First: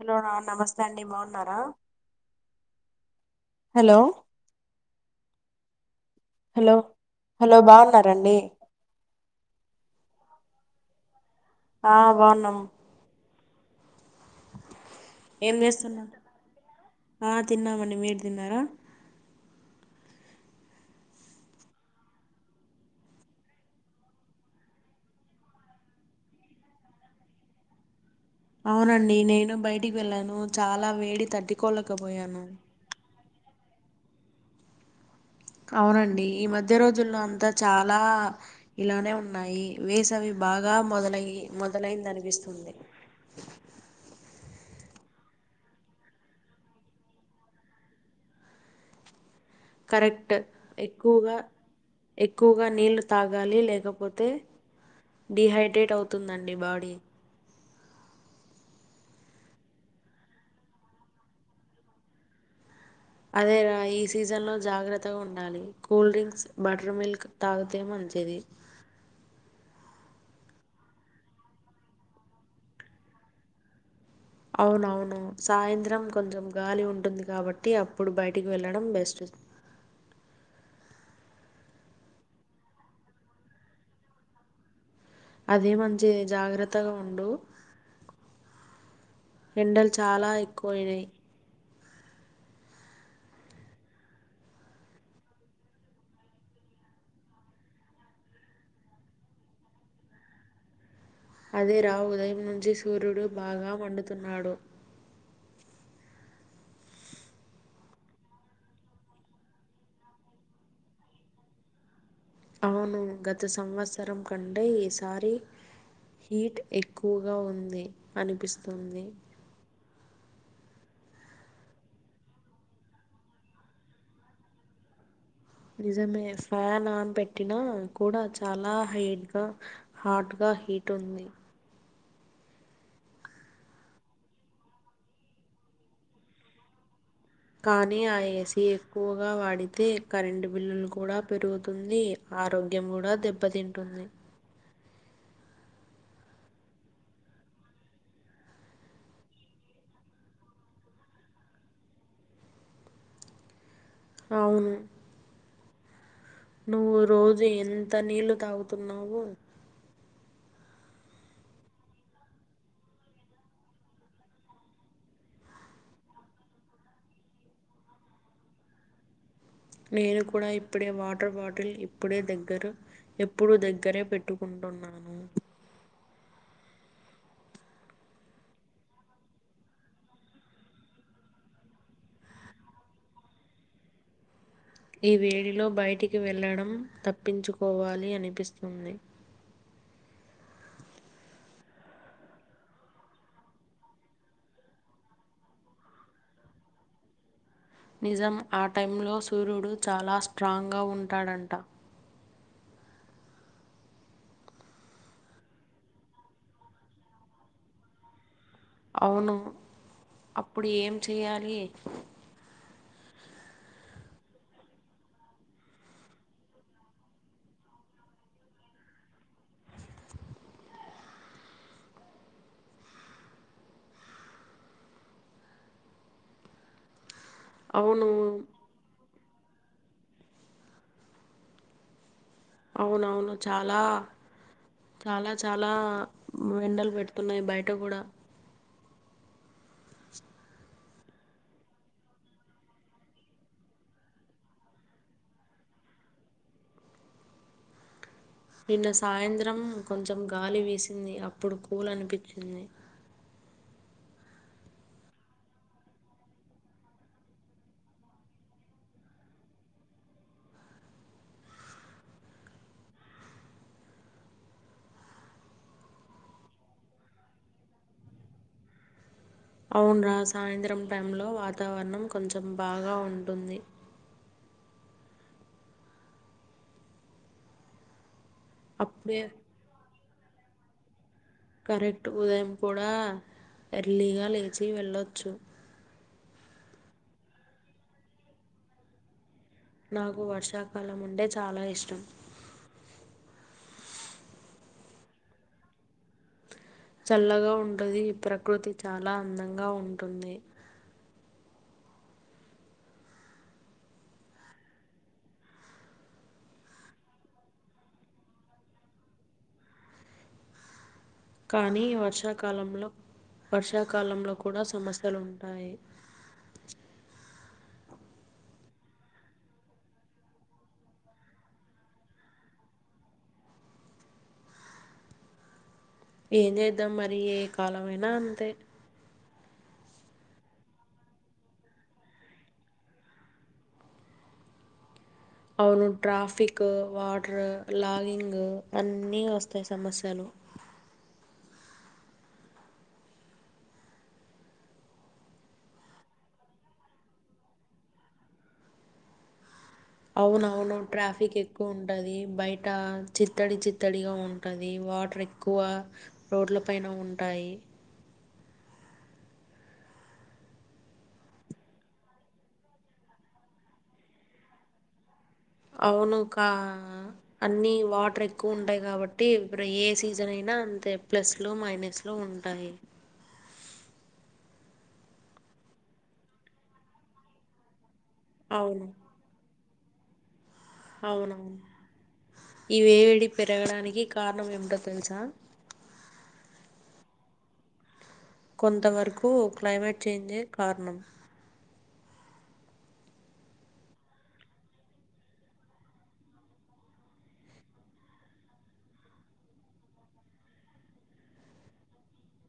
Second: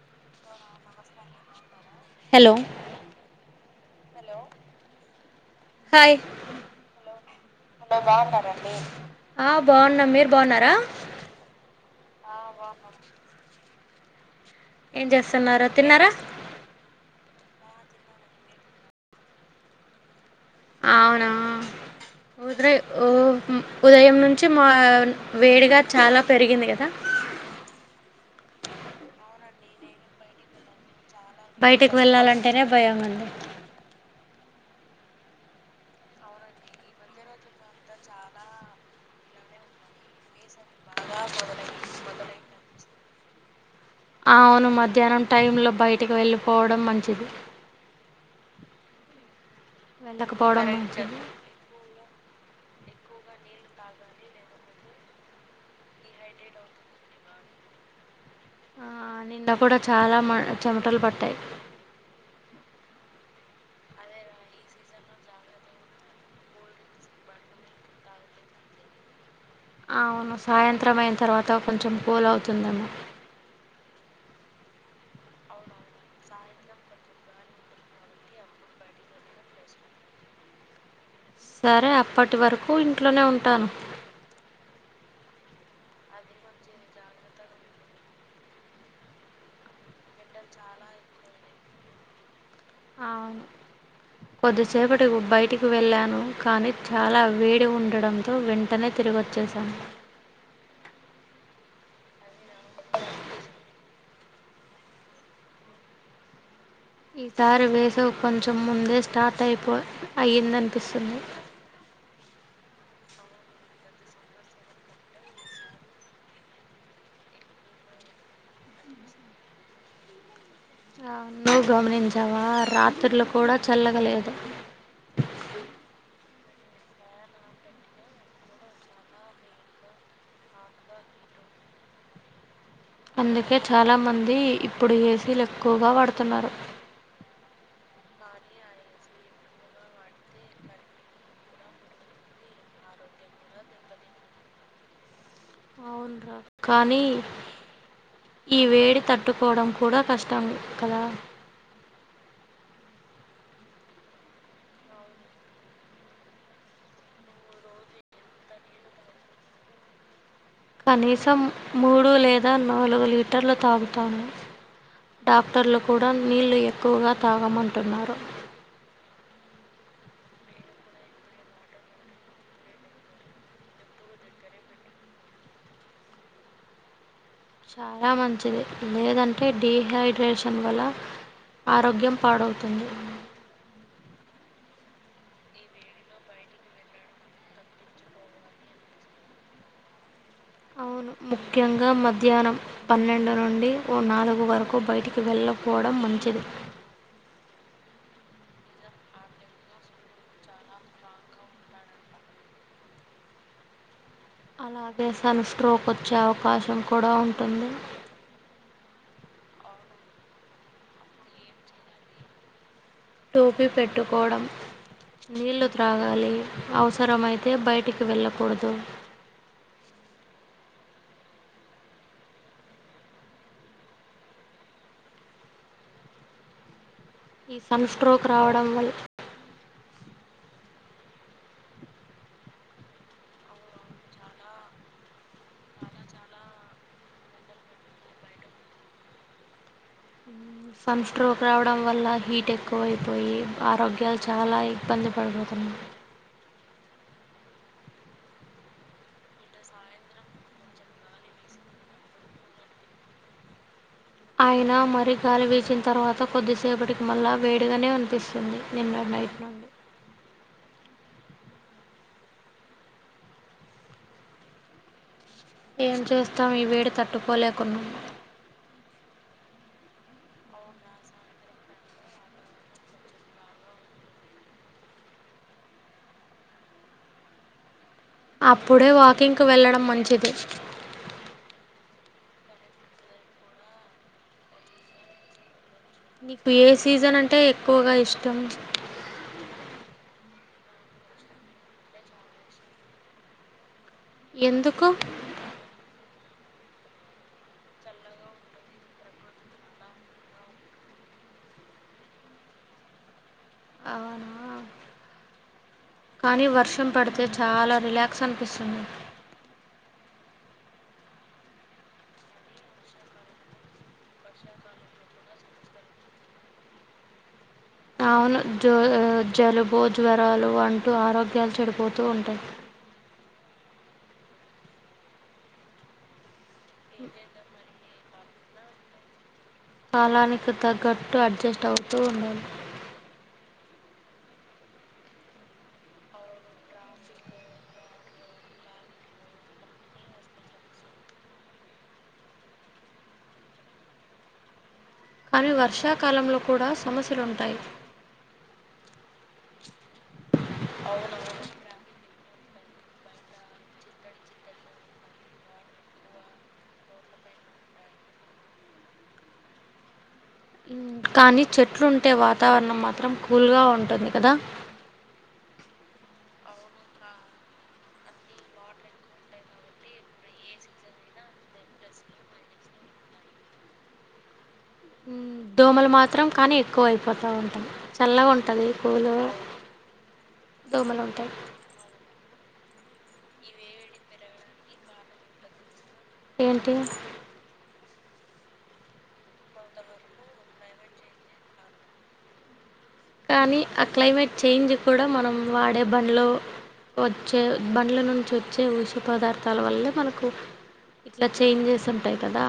హలోనా నమస్తే అండి బాగున్నారా? Hello hello! Hi hello hello బా బాగున్నారండి బాగున్నారా అండి? మీరు బాగున్నారా? న్నా ఆ, బాగున్నాము. ఏం చేస్తున్నారో! తిన్నారా? ఆ, తిన్నామండి. మీరు తిన్నారా? అవునా! ఉదయం ఉదయం నుంచి మార్న్ వేడిగా చాలా పెరిగింది కదా? అవునండి! నేను బయటికి వెళ్ళాను. చాలా వేడి బయటికి తట్టుకోలేకపోయాను వెళ్ళాలంటేనే భయంగ ఉంది. అవునండి, ఈ మధ్య రోజుల్లో అంతా చాలా ఇలానే ఉన్నాయి. వేసవి బాగా మొదలై మొదలైంది అనిపిస్తుంది. అవును, మధ్యాహ్నం టైంలో బయటికి వెళ్ళిపోవడం మంచిది? కరెక్ట్ వెళ్ళకపోవడం మంచిది ఎక్కువగా! ఎక్కువగా నీళ్ళు తాగాలి. లేకపోతే డీ హైడ్రేట్ అవుతుందండి బాడీ. ఆ నిండ కూడా చాలా మ చెమటలు పట్టాయి. అదే రా! ఈ సీజన్ లో జాగ్రత్తగా ఉండాలి. కూల్ డ్రింక్స్ బటర్ మిల్క్ తాగితే మంచిది. అవును! సాయంత్రం అయిన తర్వాత, కొంచెం కూల్ అవుతుందమమో. అవునవును! సాయంత్రం కొంచెం గాలి ఉంటుంది కాబట్టి, అప్పుడు బయటికి వెళ్ళడం బెస్ట్. సరే, అప్పటి వరకు ఇంట్లోనే ఉంటాను. అది మంచి జాగ్రత్తగా ఉండు, ఎండలు చాలా ఎక్కువయినాయి. అవును! కొద్దిసేపటి బయటికి వెళ్ళాను. కానీ చాలా వేడి ఉండడంతో వెంటనే తిరిగిొచ్చసాను. అదే రావు ఉదయం నుంచి సూర్యుడు బాగా మండుతున్నాడు. ఈసారి వేసవి కొంచెం ముందే స్టార్ట్ అయిపో అయిందనిపిస్తుంది. అవును, గత సంవత్సరం కంటే ఈసారి హీట్ ఎక్కువగా ఉంది అనిపిస్తుంది. నువ్వు గమనించావా? రాత్రులు కూడా చల్లగలేదు. నిజమే, ఫ్యాన్ ఆన్ పెట్టినా కూడా చాలా హైట్గా హాట్ గా హీట్ ఉంది. అందుకే చాలా మంది ఇప్పుడు ఏసీలు ఎక్కువగా వాడుతున్నారు. కానీ ఆ ఏసీ ఎక్కువగా వాడితే కరెంటు బిల్లులు కూడా పెరుగుతుంది. ఆరోగ్యం కూడా దెబ్బతింటుంది. అవును రా! కానీ ఈ వేడి తట్టుకోవడం కూడా కష్టం కదా? అవును. నువ్వు రోజు ఎంత నీళ్లు తాగుతున్నావో? కనీసం మూడు లేదా నాలుగు లీటర్లు తాగుతాము. డాక్టర్లు కూడా నీళ్లు ఎక్కువగా తాగమంటున్నారు. నేను కూడా ఇప్పుడే వాటర్ బాటిల్ ఇప్పుడే దగ్గర ఎప్పుడు దగ్గరే పెట్టుకుంటున్నాను. చాలా మంచిది. లేదంటే, డీహైడ్రేషన్ వల్ల ఆరోగ్యం పాడవుతుంది. ఈ వేడిలో బయటికి వెళ్లడం తప్పించుకోవాలి అనిపిస్తుంది. అవును ముఖ్యంగా మధ్యాహ్నం పన్నెండు నుండి ఓ నాలుగు వరకు బయటికి వెళ్ళపోవడం మంచిది నిజం ఆ టై లో సూర్యుడు చాలా స్ట్రాంగ్ గా ఉంటాడంట అలాగే సన్ స్ట్రోక్ వచ్చే అవకాశం కూడా ఉంటుంది అవును అప్పుడు ఏం చేయాలి టోపీ పెట్టుకోవడం నీళ్లు త్రాగాలి అవసరమైతే బయటికి వెళ్ళకూడదు ఈ సన్ అవును స్ట్రోక్ రావడం వల్ల అవునవును చాలా చాలా చాలా ఎండలు పెడుతున్నాయి బయట కూడా సన్ స్ట్రోక్ రావడం వల్ల హీట్ ఎక్కువైపోయి ఆరోగ్యాలు చాలా ఇబ్బంది పడుపోతున్నాయి నిన్న సాయంత్రం కొంచెం గాలి వీసింది అప్పుడు కూల్ అనిపించింది ఆయన మరీ గాలి వీచిన తర్వాత కొద్దిసేపటికి మళ్ళా వేడిగానే అనిపిస్తుంది నిన్న నైట్ నుండి ఏం చేస్తాం ఈ వేడి తట్టుకోలేకున్నాము అవును రా సాయంత్రం టైంలో వాతావరణం కొంచెం బాగా ఉంటుంది అప్పుడే వాకింగ్ కు వెళ్లడం మంచిది ప [unintelligible] కరెక్ట్ ఉదయం కూడా ఎర్లీగా లేచి వెళ్ళచ్చు నీకు ఏ సీజన్ అంటే ఎక్కువగా ఇష్టం నాకు వర్షాకాలం ఉంటే చాలా ఇష్టం ఎందుకు చల్లగా ఉంటుది ఈ ప్రకృతి చాలా అందంగా ఉంటుంది అవునా కానీ వర్షం పడితే చాలా రిలాక్స్ అనిపిస్తుంది కానీ వర్షాకాలంలో వర్షాకాలంలో కూడా సమస్యలుంటాయి అవును జ జలుబు జ్వరాలు అంటూ ఆరోగ్యాలు చెడిపోతూ ఉంటాయి ఏం చేద్దాం మరి ఏ కాలమైనా అంతే కాలానికి తగ్గట్టు అడ్జస్ట్ అవుతూ ఉండాలి అవును ట్రాఫిక్ వాటర్ లాగింగ్ అన్నీ వస్తాయి సమస్యలు కానీ వర్షాకాలంలో కూడా సమస్యలుంటాయి అవునవును ట్రాఫిక్ ఎక్కువ ఉంటది బయ బయట చిత్తడి చిత్తడిగా ఉంటది వాటర్ ఎక్కువ రోడ్ల పైన ఉంటాయి కానీ చెట్లుంటే వాతావరణం మాత్రం కూల్ గా ఉంటది కదా అవును ఒక అన్నీ వాటర్ ఎక్కువ ఉంటాయి కాబట్టి ఇప్పుడు ఏ సీజన్ అయినా అంతే ప్లస్లో మైనస్లో ఉంటాయి దోమలు మాత్రం కానీ ఎక్కువ అయిపోతా ఉంటాయి చల్లగా ఉంటుంది అవును కూలు దోమలు ఉంటాయి అవునవును ఈ వేడి పెరగడానికి కారణం ఏమిటో తెలుసా ఏంటి కొంత వరకు క్లైమేట్ చేంజే కారణం కానీ ఆ క్లైమేట్ చేంజ్ కూడా మనం వాడే బండ్లో వచ్చే బండ్ల నుంచి వచ్చే ఊష పదార్థాల వల్లే మనకు ఇట్లా చేంజెస్ ఉంటాయి కదా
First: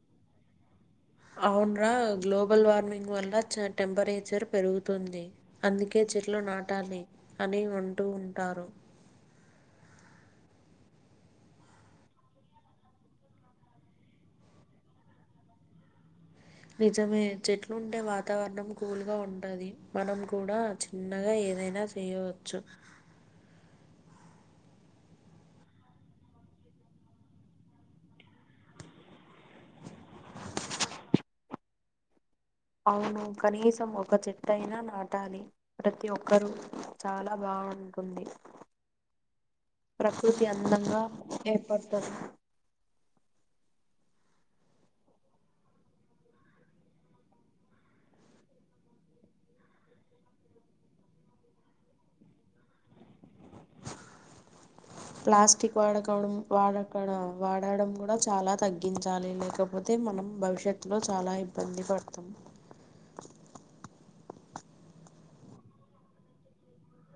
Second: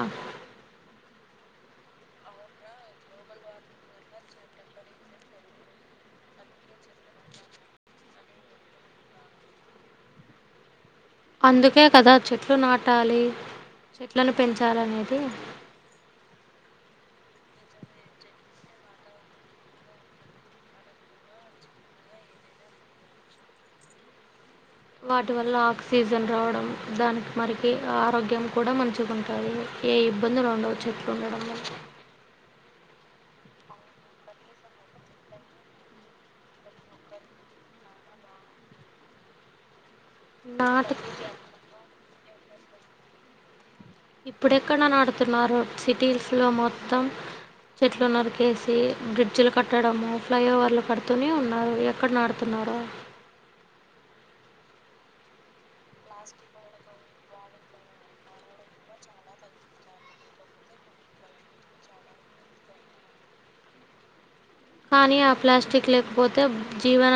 అవున్రా గ్లోబల్ వార్మింగ్ వల్ల టెంపరేచర్ పెరుగుతుంది అందుకే చెట్లు నాటాలి అని అంటూ ఉంటారు అందుకే కదా చెట్లు నాటాలి చెట్లను పెంచాలినేది నిజమే చెట్లు ఉంటే వాతావరణం కూల్గా ఉంటది మనం కూడా చిన్నగా ఏదైనా చేయవచ్చు వాటి వల్ల ఆక్సిజన్ రావడం దానికి మరికి ఆరోగ్యం కూడా మంచిగాంటుంది ఏ ఇబ్బందులు ఉండవు చెట్లు ఉండడం వల్ల అవును కనీసం ఒక చేట్టుయినా నాటాలి ప్రతి ఒక్కరూ చాలా బాగుంటుంది ప్రకృతి నాటు అందంగా ఏర్పడుతది ఇప్పుడు ఎక్కడ నాటుతున్నారు సిటీస్ లో మొత్తం చెట్లు నరికేసి బ్రిడ్జ్లు కట్టడము ఫ్లై ఓవర్లు కడుతూనే ఉన్నారు ఎక్కడ నాటుతున్నారు ప్లాస్టిక్ వాడ కావడం వాడక్కడ వాడడం కూడా చాలా తగ్గించాలి లేకపోతే మనం భవిష్యత్తులో చాలా ఇబ్బంది పడతాం కానీ ఆ ప్లాస్టిక్ లేకపోతే జీవన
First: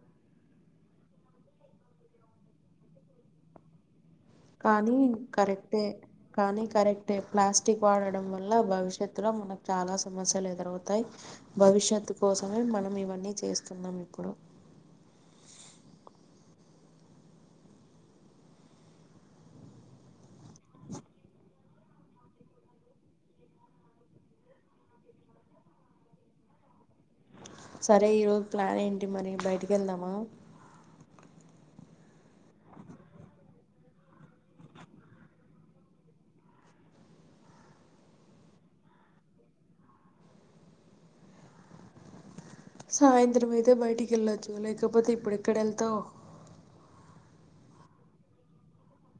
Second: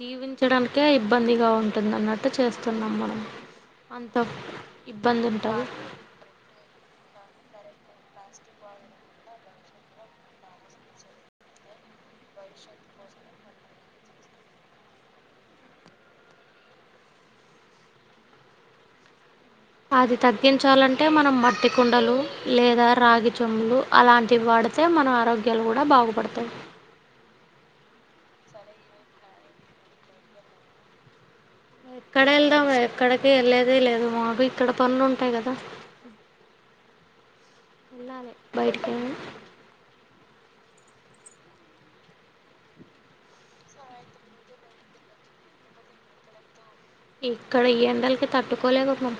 జీవించడానికే ఇబ్బందిగా ఉంటుంది అన్నట్టు చేస్తున్నాం మనం అంత కానీ ఇబ్బంది ఉంటుంది కరెక్టే కానీ కరెక్టే ప్లాస్ టిక్ వాడడం వల్ల భవిష్యత్తులో మనకు చాలా సమస్యలు ఎదురవుతాయి భవిష్యత్తు కోసమే మనం ఇవన్నీ చేస్తున్నాం ఇప్పుడు అది తగ్గించాలంటే మనం మట్టి కుండలు లేదా రాగిచొమ్ములు అలాంటివి వాడితే మన ఆరోగ్యాలు కూడా బాగుపడతాయి సరే ఈరోజు ప్లాన్ ఏంటి మరి బయటికి వెళ్దామా ఎక్కడ వెళ్దాం ఎక్కడికి వెళ్ళేది లేదు మాకు ఇక్కడ పన్నులు ఉంటాయి కదా వెళ్లాలా బయటకి సాయంత్రం అయితే బయటికి వెళ్ళొచ్చు లేకపోతే ఇప్పుడెక్కడ వెళ్తావ్ ఇక్కడ ఈ ఎండలకి తట్టుకోలేపోతనం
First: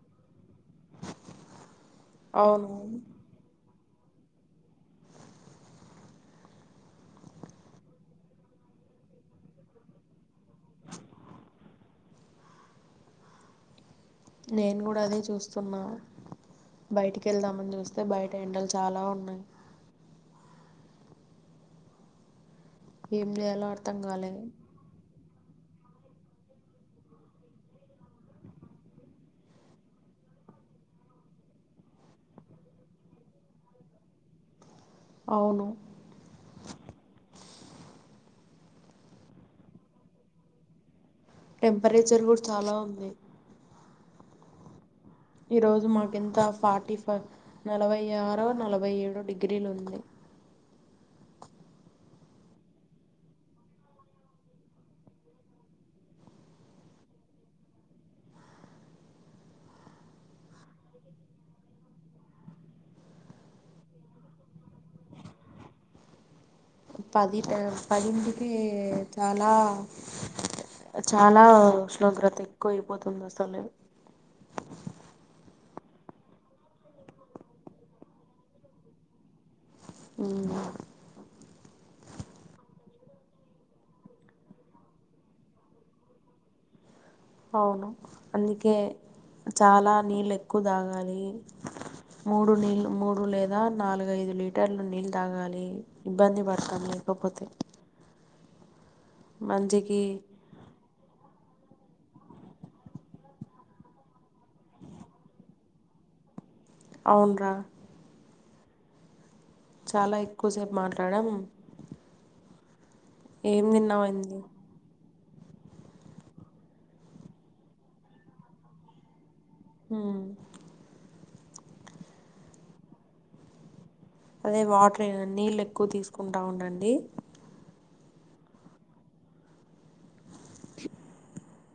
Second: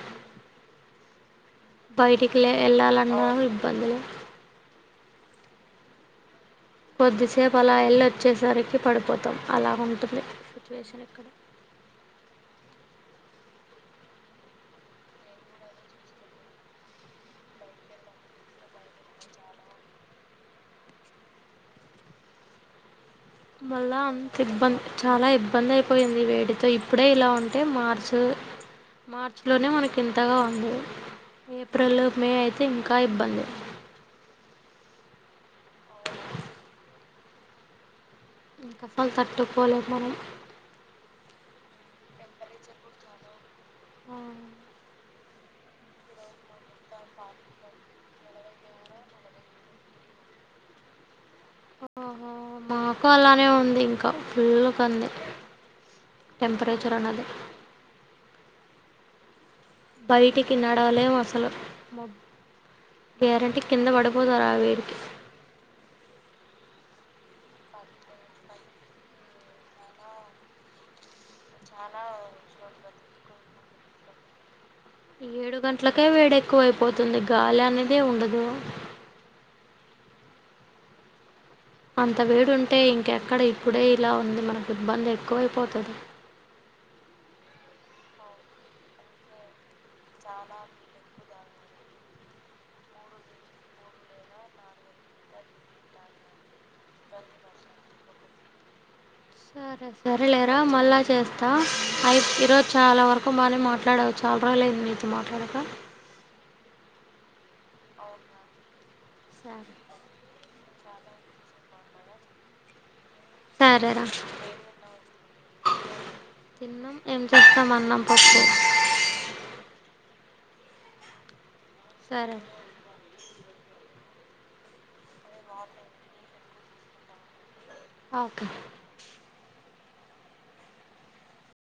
బయటికిలే అవును ఎలాలన్న పంద్ లో కొద్దిసేపు అలా ఎల్లీ వచ్చేసరికి పడిపోతాం అలా ఉంటుంది సిట్యుయేషన్ ఇక్కడ నేను కూడా అదే చూస్తున్నా బయటికి వెళ్దామని చూస్తే బయట ఎండలు చాలా ఉన్నాయి ఏం చేయాలో అర్థం మళ్ళా కాలే అంత ఇబ్బం చాలా ఇబ్బంది అయిపోయింది వేటితో ఇప్పుడే ఇలా ఉంటే మార్చ్ మార్చ్ లోనే మనకి ఇంతగా ఉంది ఏప్రిల్ మే అయితే ఇంకా ఇబ్బంది అవును అవునా ఇంక అసల్ తట్టుకోలేమ్ మనం టెంపరేచర్ కూడా చాలా ఉంది ఆ ఈ రోజు మాకింత ఫార్టీ ఫై నలభై ఆరో నలభై ఏడు డిగ్రీలు ఉంది ఆహో మాకు అలానే ఉంది ఇంకా ఫుల్ క అంది టెంపరేచర్ అన్నది బయటి కి నడవలేేం అసలు గ్యారెంటీ కింద పడిపోతారు ఆ వీడికి పది పదింటికి చాలా చాలా లా ఉష్ణోగ్రత ఎక్కువ అయిపోతుంది అసలే ఏడు గంటలకే వేడి ఎక్కువైపోతుంది గాలి అనేదే ఉండదు హ్మ్ అంత వేడుంటే ఇంకెక్కడ ఇప్పుడే ఇలా ఉంది మనకు ఇబ్బంది ఎక్కువైపోతది అవును అందుకే చాలా నీళ్ళు ఎక్కువ తాగాలి మూడు నీళ్ళు మూడు లేదా నాలుగఐదు లీటర్లు నీళ్ళు తాగాలి ఇబ్బంది పడ్ కనీ లేకపోతే సరే మంచికి సరేలేరా మళ్ళా చేస్ తా అయి ఈరోజు చాలా వరకు బానే మాట్లాడవు చాలా రోజులు అయింది నితో మాట్లాడక అవున్ రా సరే చాలా ఎక్కువ సేపు మాట్లాడం ఏం సరేరా తిన్నావంది తిన్నాం ఏం చేస్తామ్ అన్నం పప్పు మ్మ్ సరే అదే వాట్ న్ని నీళ్ళు ఎక్కువ తీసుకుంట్ అవును అండి ఓకే